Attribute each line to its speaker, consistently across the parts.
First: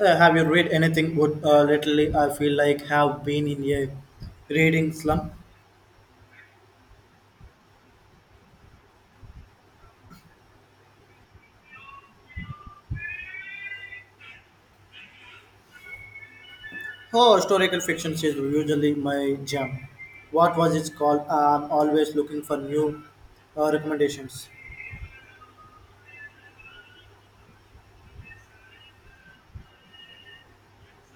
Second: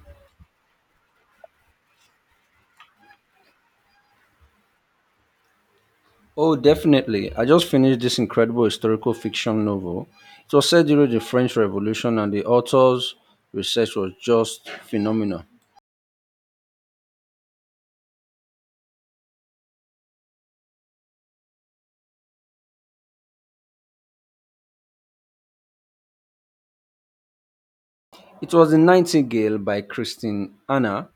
Speaker 1: Have you read anything good lately? I feel like have been in a reading slump.
Speaker 2: Oh, definitely. I just finished this incredible historical fiction novel. It was set during the French Revolution, and the author's research was just phenomenal.
Speaker 1: Oh, historical fiction is usually my jam. What was it called? I'm always looking for new recommendations.
Speaker 2: It was The Nightingale by Christine Anna.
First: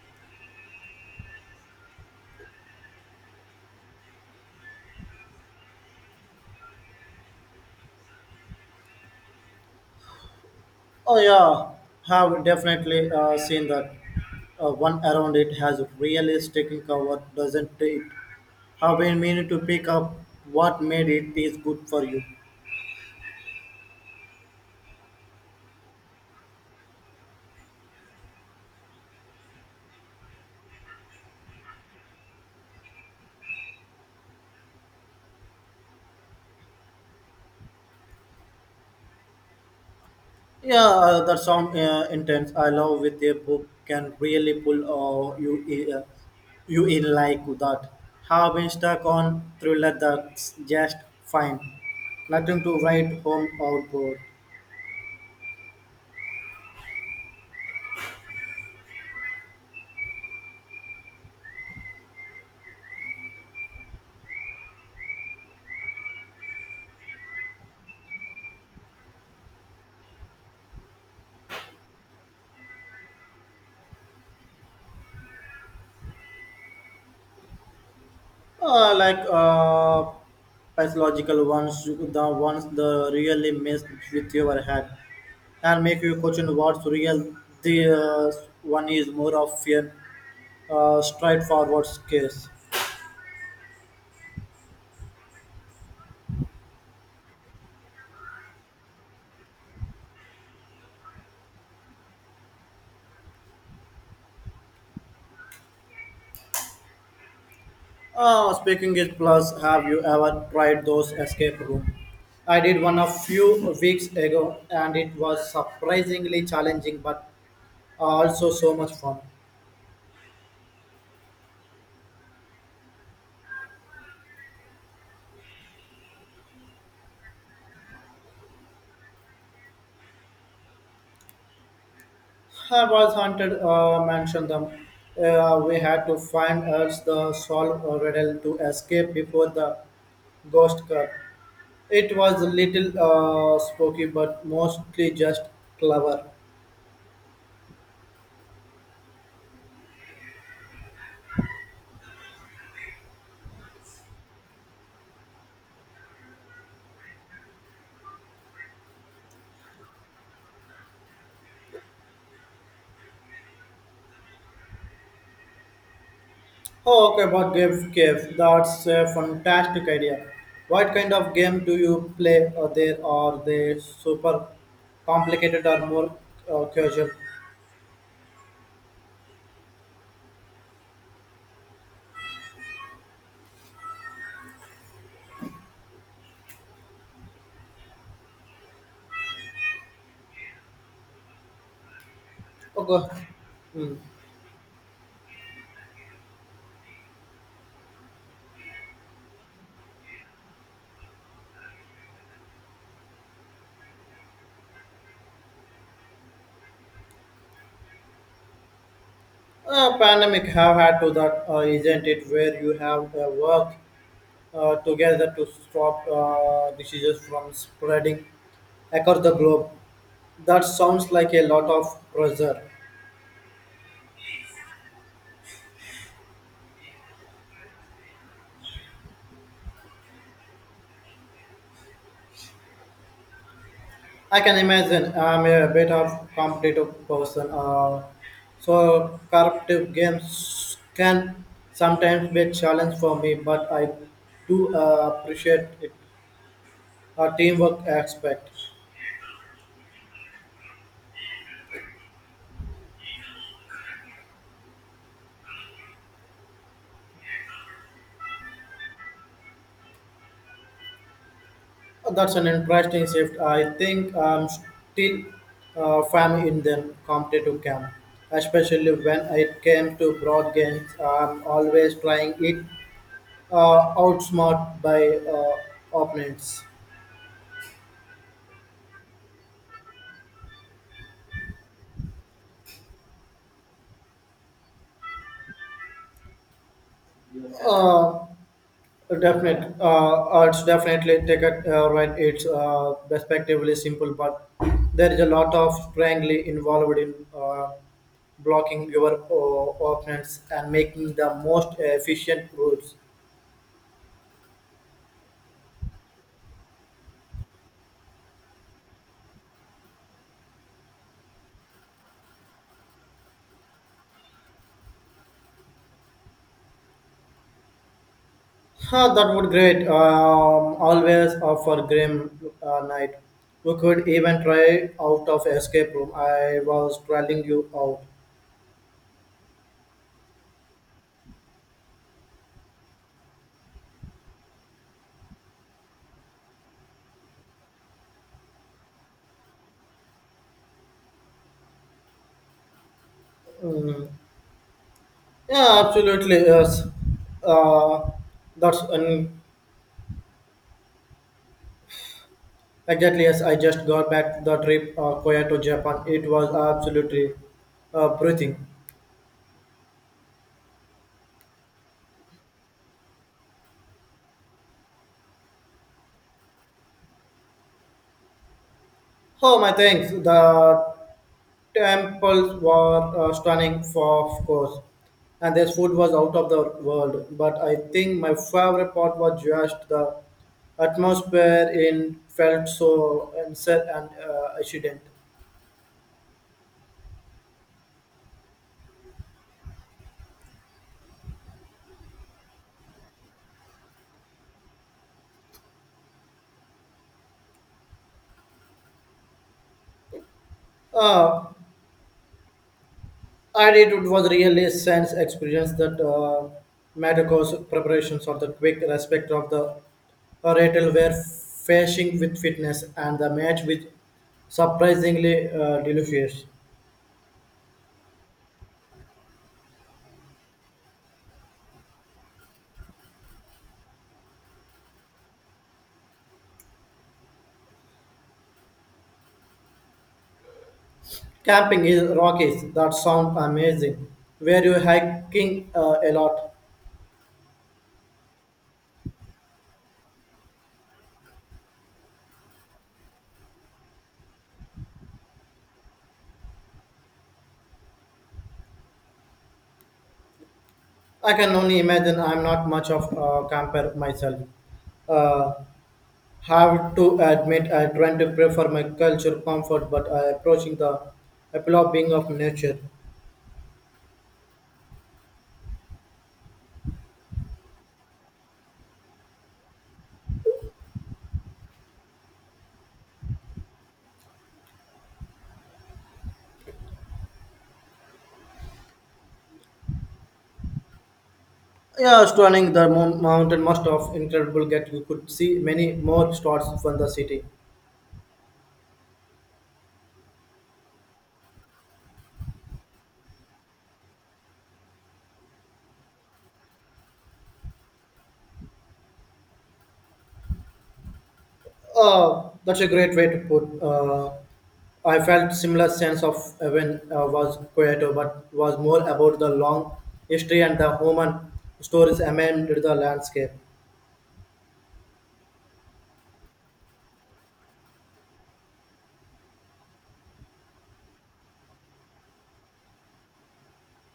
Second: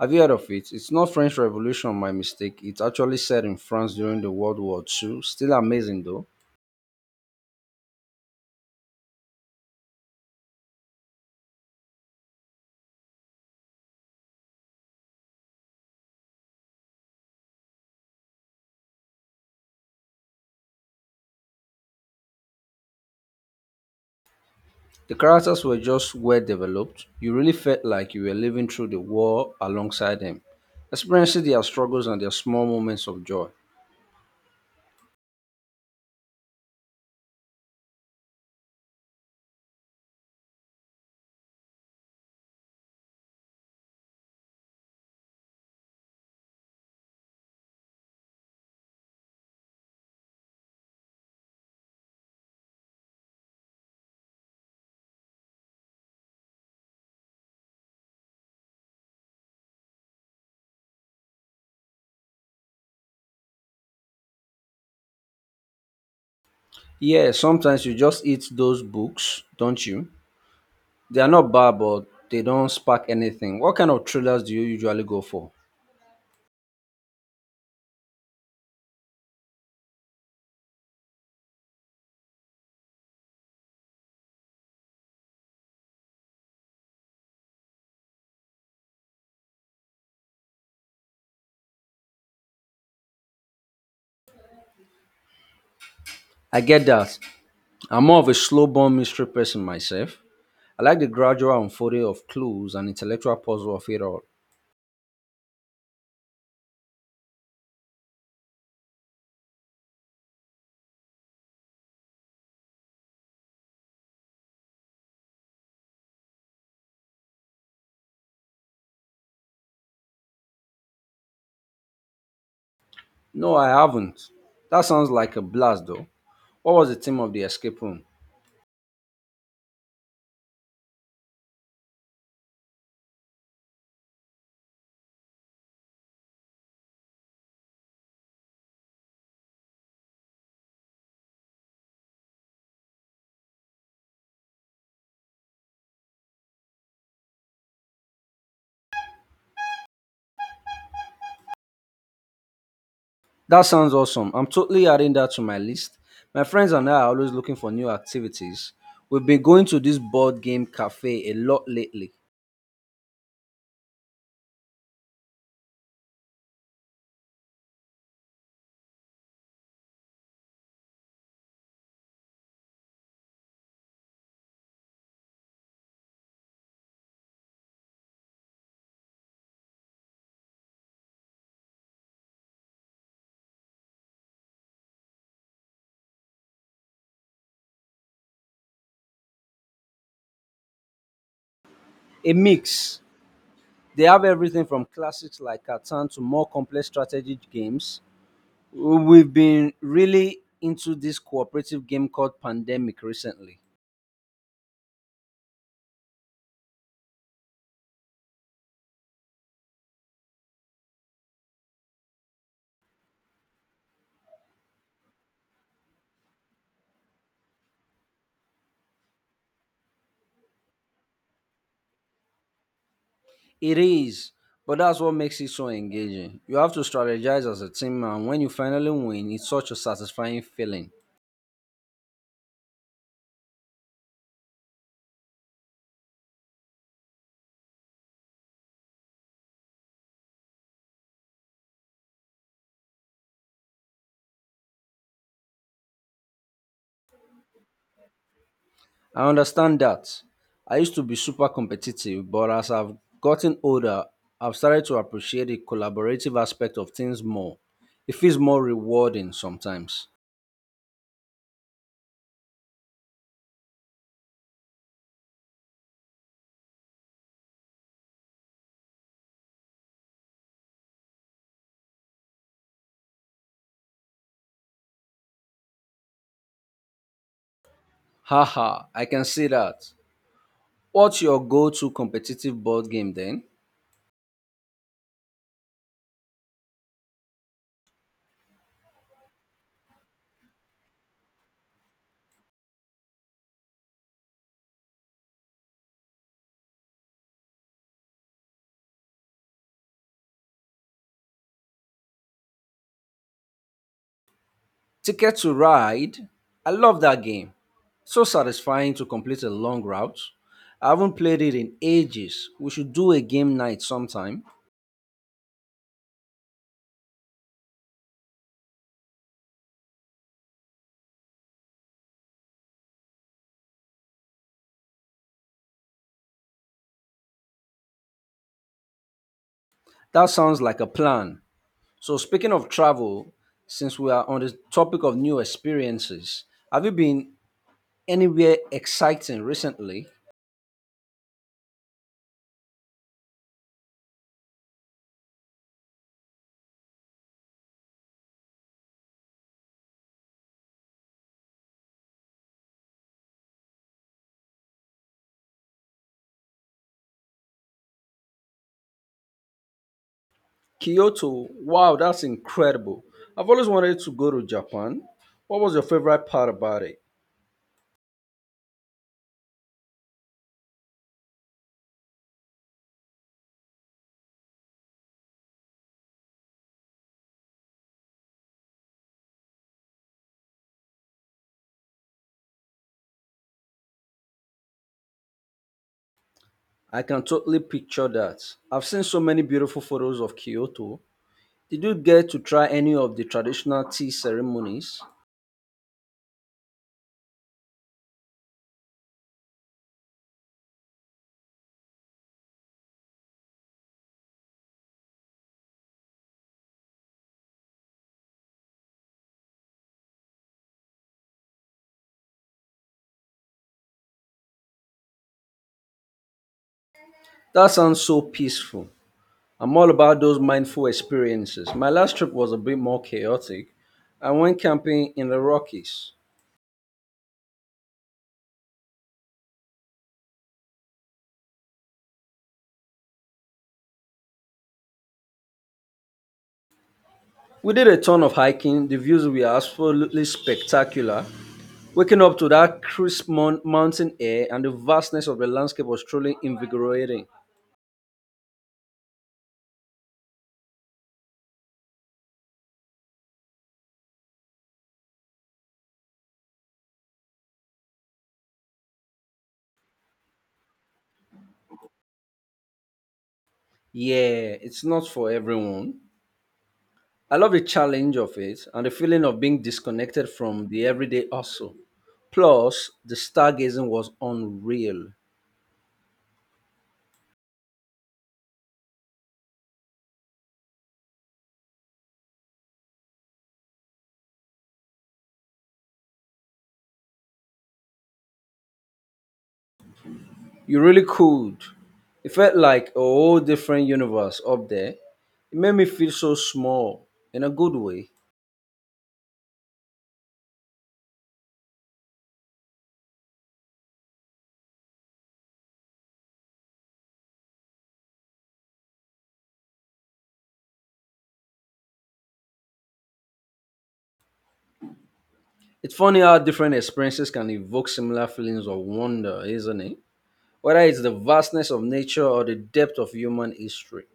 Speaker 2: Have you heard of it? It's not French Revolution, my mistake. It's actually set in France during the World War II. Still amazing, though.
Speaker 1: Oh yeah, have definitely seen that. One around it has really taken cover, doesn't it? Have been meaning to pick up what made it taste good for you.
Speaker 2: The characters were just well developed. You really felt like you were living through the war alongside them, experiencing their struggles and their small moments of joy.
Speaker 1: Yeah, that sound intense. I love with a book can really pull uh, you in, uh, you in like that. Have been stuck on thriller that's just fine. Nothing to write home about.
Speaker 2: Yeah, sometimes you just eat those books, don't you? They are not bad, but they don't spark anything. What kind of thrillers do you usually go for?
Speaker 1: Uh, like uh, pathological ones, the ones that really mess with your head and make you question what's real. The one is more of an straightforward case.
Speaker 2: I get that. I'm more of a slow burn mystery person myself. I like the gradual unfolding of clues and intellectual puzzle of it all.
Speaker 1: Speaking is plus, have you ever tried those escape room? I did one a few weeks ago and it was surprisingly challenging but also so much fun.
Speaker 2: No, I haven't. That sounds like a blast, though. What was the theme of the escape room?
Speaker 1: I was hunted, mentioned them. We had to find us the solve a riddle to escape before the ghost car. It was a little spooky but mostly just clever.
Speaker 2: That sounds awesome. I'm totally adding that to my list. My friends and I are always looking for new activities. We've been going to this board game cafe a lot lately.
Speaker 1: Oh, okay, about game cave. That's a fantastic idea. What kind of game do you play? Are they super complicated or more casual?
Speaker 2: A mix.
Speaker 1: Okay. Hmm.
Speaker 2: They have everything from classics like Catan to more complex strategy games. We've been really into this cooperative game called Pandemic recently.
Speaker 1: Pandemic have had to that, isn't it? Where you have work together to stop diseases from spreading across the globe. That sounds like a lot of pressure.
Speaker 2: It is, but that's what makes it so engaging. You have to strategize as a team, and when you finally win, it's such a satisfying feeling.
Speaker 1: I can imagine. I'm a bit of competitive person, so cooperative games can sometimes be a challenge for me. But I do appreciate it, a teamwork aspect.
Speaker 2: I understand that. I used to be super competitive, but as I've gotten older, I've started to appreciate the collaborative aspect of things more. It feels more rewarding sometimes.
Speaker 1: That's an interesting shift. I think I'm still firm in the competitive camp, especially when it came to broad games. I'm always trying it outsmart by opponents.
Speaker 2: Haha, I can see that. What's your go to competitive board game then?
Speaker 1: Uh, it's definitely take it right. It's respectively simple, but there is a lot of strangely involved in blocking your opponents and making the most efficient routes.
Speaker 2: Ticket to Ride? I love that game. So satisfying to complete a long route. I haven't played it in ages. We should do a game night sometime.
Speaker 1: Huh, that would great. Always offer grim night. You could even try out of escape room. I was trailing you out.
Speaker 2: That sounds like a plan. So, speaking of travel, since we are on the topic of new experiences, have you been anywhere exciting recently?
Speaker 1: Mm. Yeah, absolutely. Yes. Uh, that's an Exactly, yes. I just got back the trip Koya to Japan. It was absolutely breathing.
Speaker 2: Kyoto. Wow, that's incredible. I've always wanted to go to Japan. What was your favorite part about it?
Speaker 1: Oh, my thanks. The temples were stunning, for of course, and their food was out of the world. But I think my favorite part was just the atmosphere in felt so unsaid and accident.
Speaker 2: I can totally picture that. I've seen so many beautiful photos of Kyoto. Did you get to try any of the traditional tea ceremonies?
Speaker 1: Uh, I did. It was really a sense experience that matters preparation or the quick respect of the Rattle were facing with fitness and the match with surprisingly delicious.
Speaker 2: That sounds so peaceful. I'm all about those mindful experiences. My last trip was a bit more chaotic. I went camping in the Rockies.
Speaker 1: Camping in Rockies, that sounds amazing. Were you hiking a lot?
Speaker 2: We did a ton of hiking. The views were absolutely spectacular. Waking up to that crisp mountain air and the vastness of the landscape was truly invigorating.
Speaker 1: I can only imagine I'm not much of a camper myself. Uh, have to admit I tend to prefer my culture comfort, but I approaching the absorbing of nature.
Speaker 2: Yeah, it's not for everyone. I love the challenge of it and the feeling of being disconnected from the everyday hustle. Plus, the stargazing was unreal.
Speaker 1: Yeah, stunning. The mountain must have incredible get. You could see many more stars from the city.
Speaker 2: You really could. It felt like a whole different universe up there. It made me feel so small in a good way.
Speaker 1: That's a great way to put. I felt similar sense of when was Kyoto, but was more about the long history and the human stories amid the landscape.
Speaker 2: It's funny how different experiences can evoke similar feelings of wonder, isn't it? Whether it's the vastness of nature or the depth of human history.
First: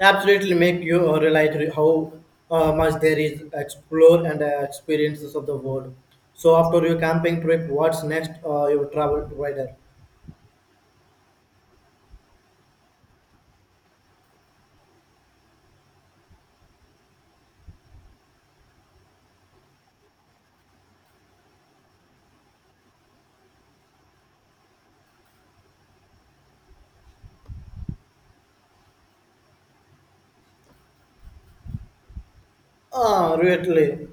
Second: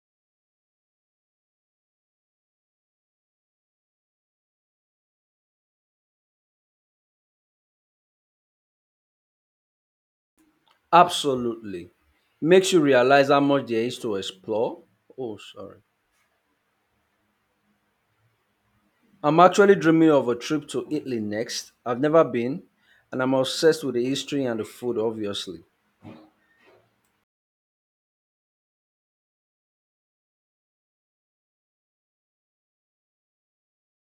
Speaker 1: Absolutely, make you realize how much there is explore and experiences of the world. So after your camping trip, what's next? Your travel provider.
Speaker 2: Absolutely. Makes you realize how much there is to explore. Oh, sorry. I'm actually dreaming of a trip to Italy next. I've never been, and I'm obsessed with the history and the food, obviously.
Speaker 1: Ah, really.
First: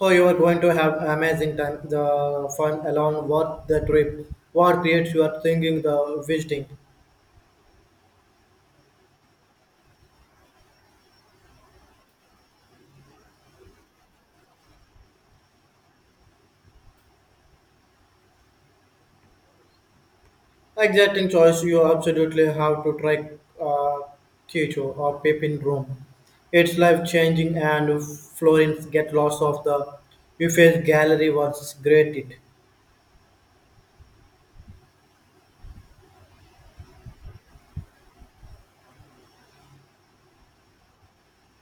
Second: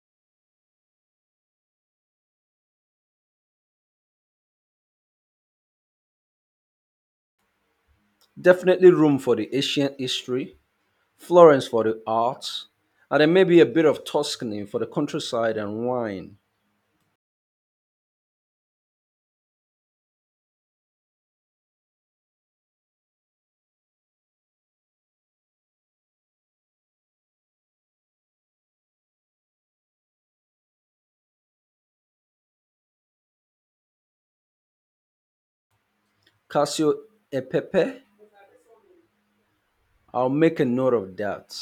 Speaker 1: Oh, you are going to have amazing time. The fun along what the trip. What creates you are thinking, the visiting.
Speaker 2: Definitely room for the ancient history, Florence for the arts, and then maybe a bit of Tuscany for the countryside and wine.
Speaker 1: Exacting choice, you absolutely have to try uh, Kyoto or Pepin Rome. It's life changing and Florence get lost of the Uffizi gallery was great it.
Speaker 2: Casio e Pepe. I'll make a note of that.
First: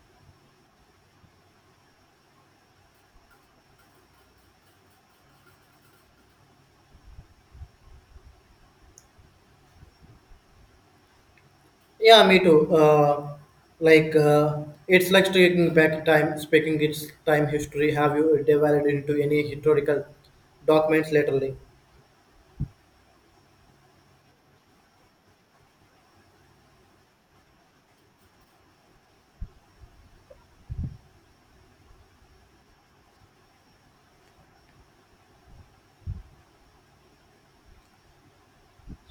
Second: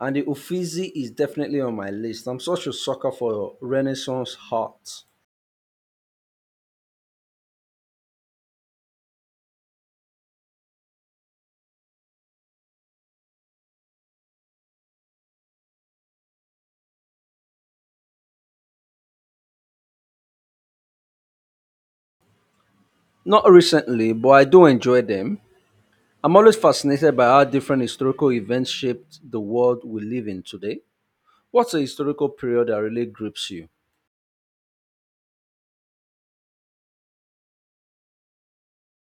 Speaker 2: And the Uffizi is definitely on my list. I'm such a sucker for Renaissance art.
Speaker 1: Yeah, me too. Like uh, it's like taking back time, speaking its time history. Have you delved into any historical documents lately?
Speaker 2: Not recently, but I do enjoy them. I'm always fascinated by how different historical events shaped the world we live in today. What's a historical period that really grips you?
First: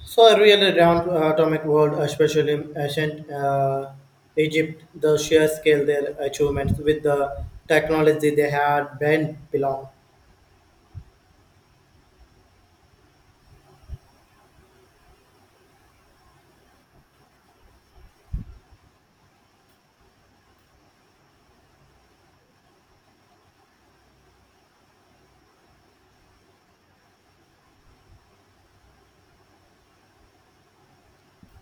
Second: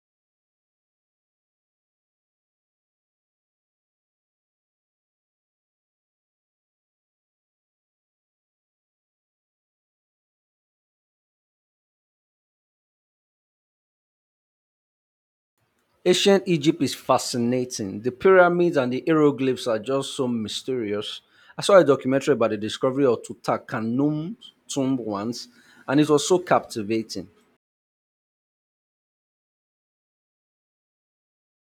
Speaker 1: So a real round atomic world, especially in ancient Egypt, the sheer scale their achievements with the technology they had been belong.
Speaker 2: Ancient Egypt is fascinating. The pyramids and the hieroglyphs are just so mysterious. I saw a documentary about the discovery of Tutankhamun's tomb once, and it was so captivating.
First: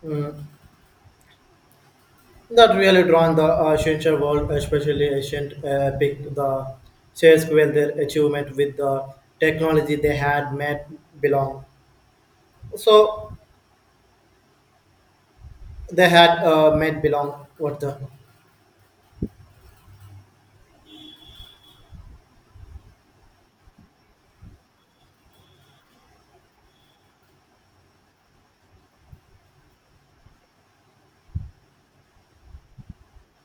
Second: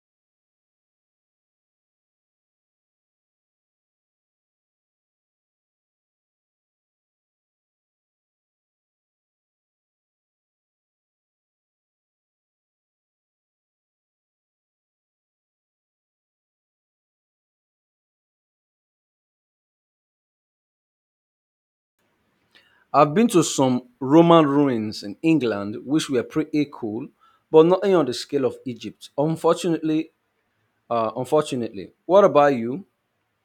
Speaker 1: Mm. That really drawn the ancient world, especially ancient epic, the sheer scale their achievement with the technology they had made belong. So they had made belong what the.
Speaker 2: I've been to some Roman ruins in England which were pretty cool, but nothing on the scale of Egypt. Unfortunately. What about you?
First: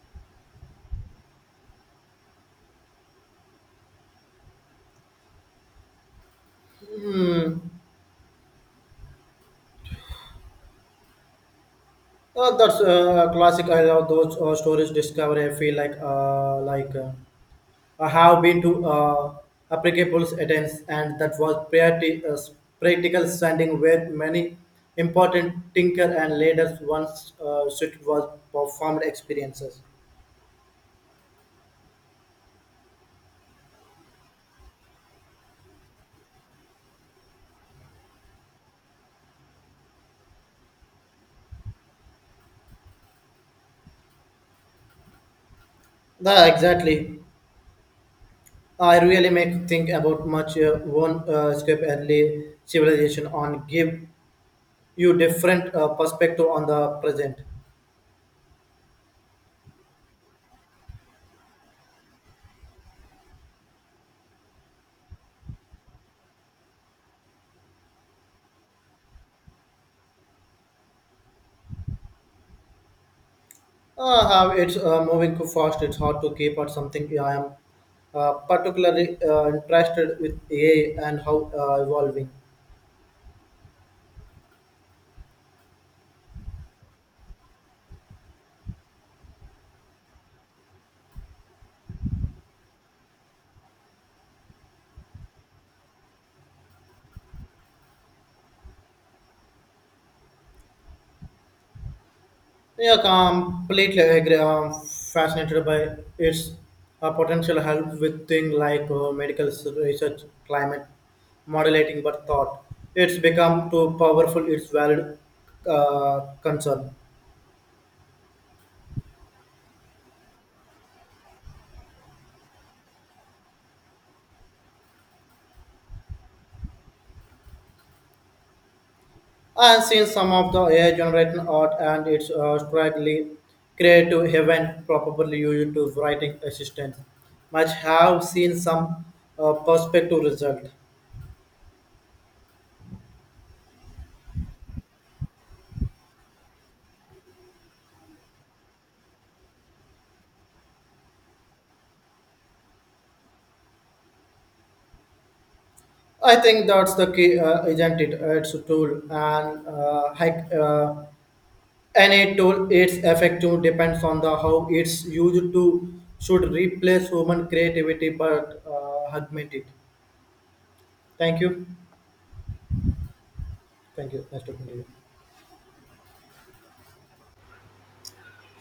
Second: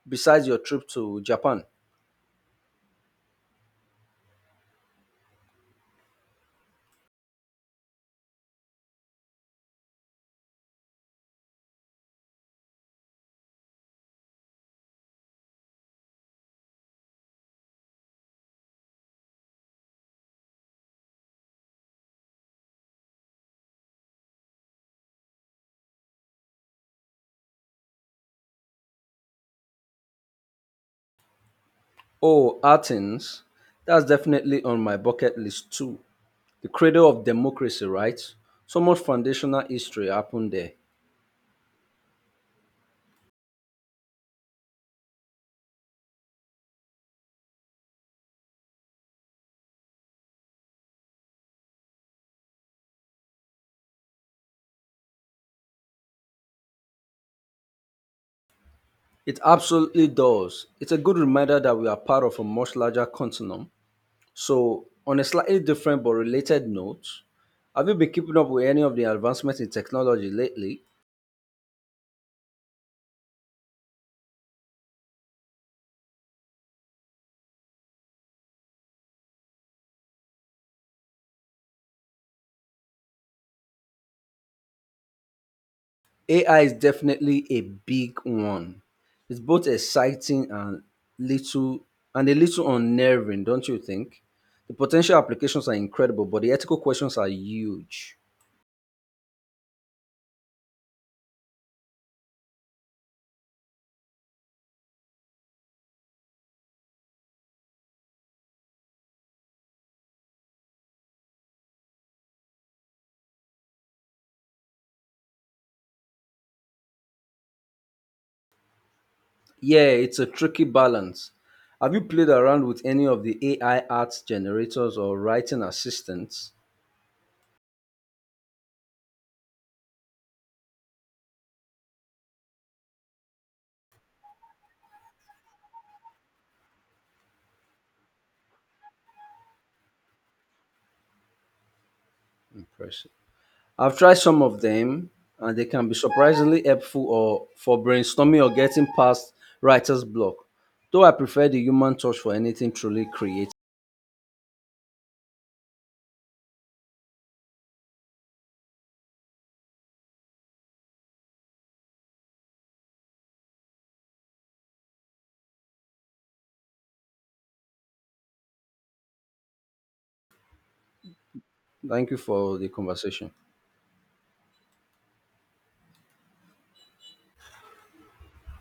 Speaker 2: Besides your trip to Japan?
Speaker 1: Hmm. That's classic. I love those stories. Discovery. I feel like like. I have been to applicable attempts, and that was pretty, practical standing where many important thinker and leaders once should was performed experiences.
Speaker 2: Oh, Athens. That's definitely on my bucket list too. The cradle of democracy, right? So much foundational history happened there.
Speaker 1: Yeah, exactly. I really make think about much one escape early civilization on give you different perspective on the present.
Speaker 2: It absolutely does. It's a good reminder that we are part of a much larger continent. So, on a slightly different but related note, have you been keeping up with any of the advancements in technology lately?
Speaker 1: How it's moving too fast. It's hard to keep or something. Yeah, I am particularly interested with AI and how evolving.
Speaker 2: AI is definitely a big one. It's both exciting and little and a little unnerving, don't you think? The potential applications are incredible, but the ethical questions are huge.
Speaker 1: Yeah, completely agree. I'm fascinated by its potential help with things like medical research, climate modulating, but thought. It's become too powerful. It's valid concern.
Speaker 2: Yeah, it's a tricky balance. Have you played around with any of the AI art generators or writing assistants?
Speaker 1: I've seen some of the AI generated art and it's strikingly creative heaven, probably used to writing assistant. Much have seen some perspective result.
Speaker 2: Impressive. I've tried some of them, and they can be surprisingly helpful or for brainstorming or getting past writer's block. Though I prefer the human touch for anything truly creative.
Speaker 1: I think that's the key, isn't it? It's a tool, and any tool, its effective depends on the how it's used to should replace human creativity but augment it. Thank you.
Speaker 2: Thank you for the conversation.
Speaker 1: Thank you. Nice talking to you.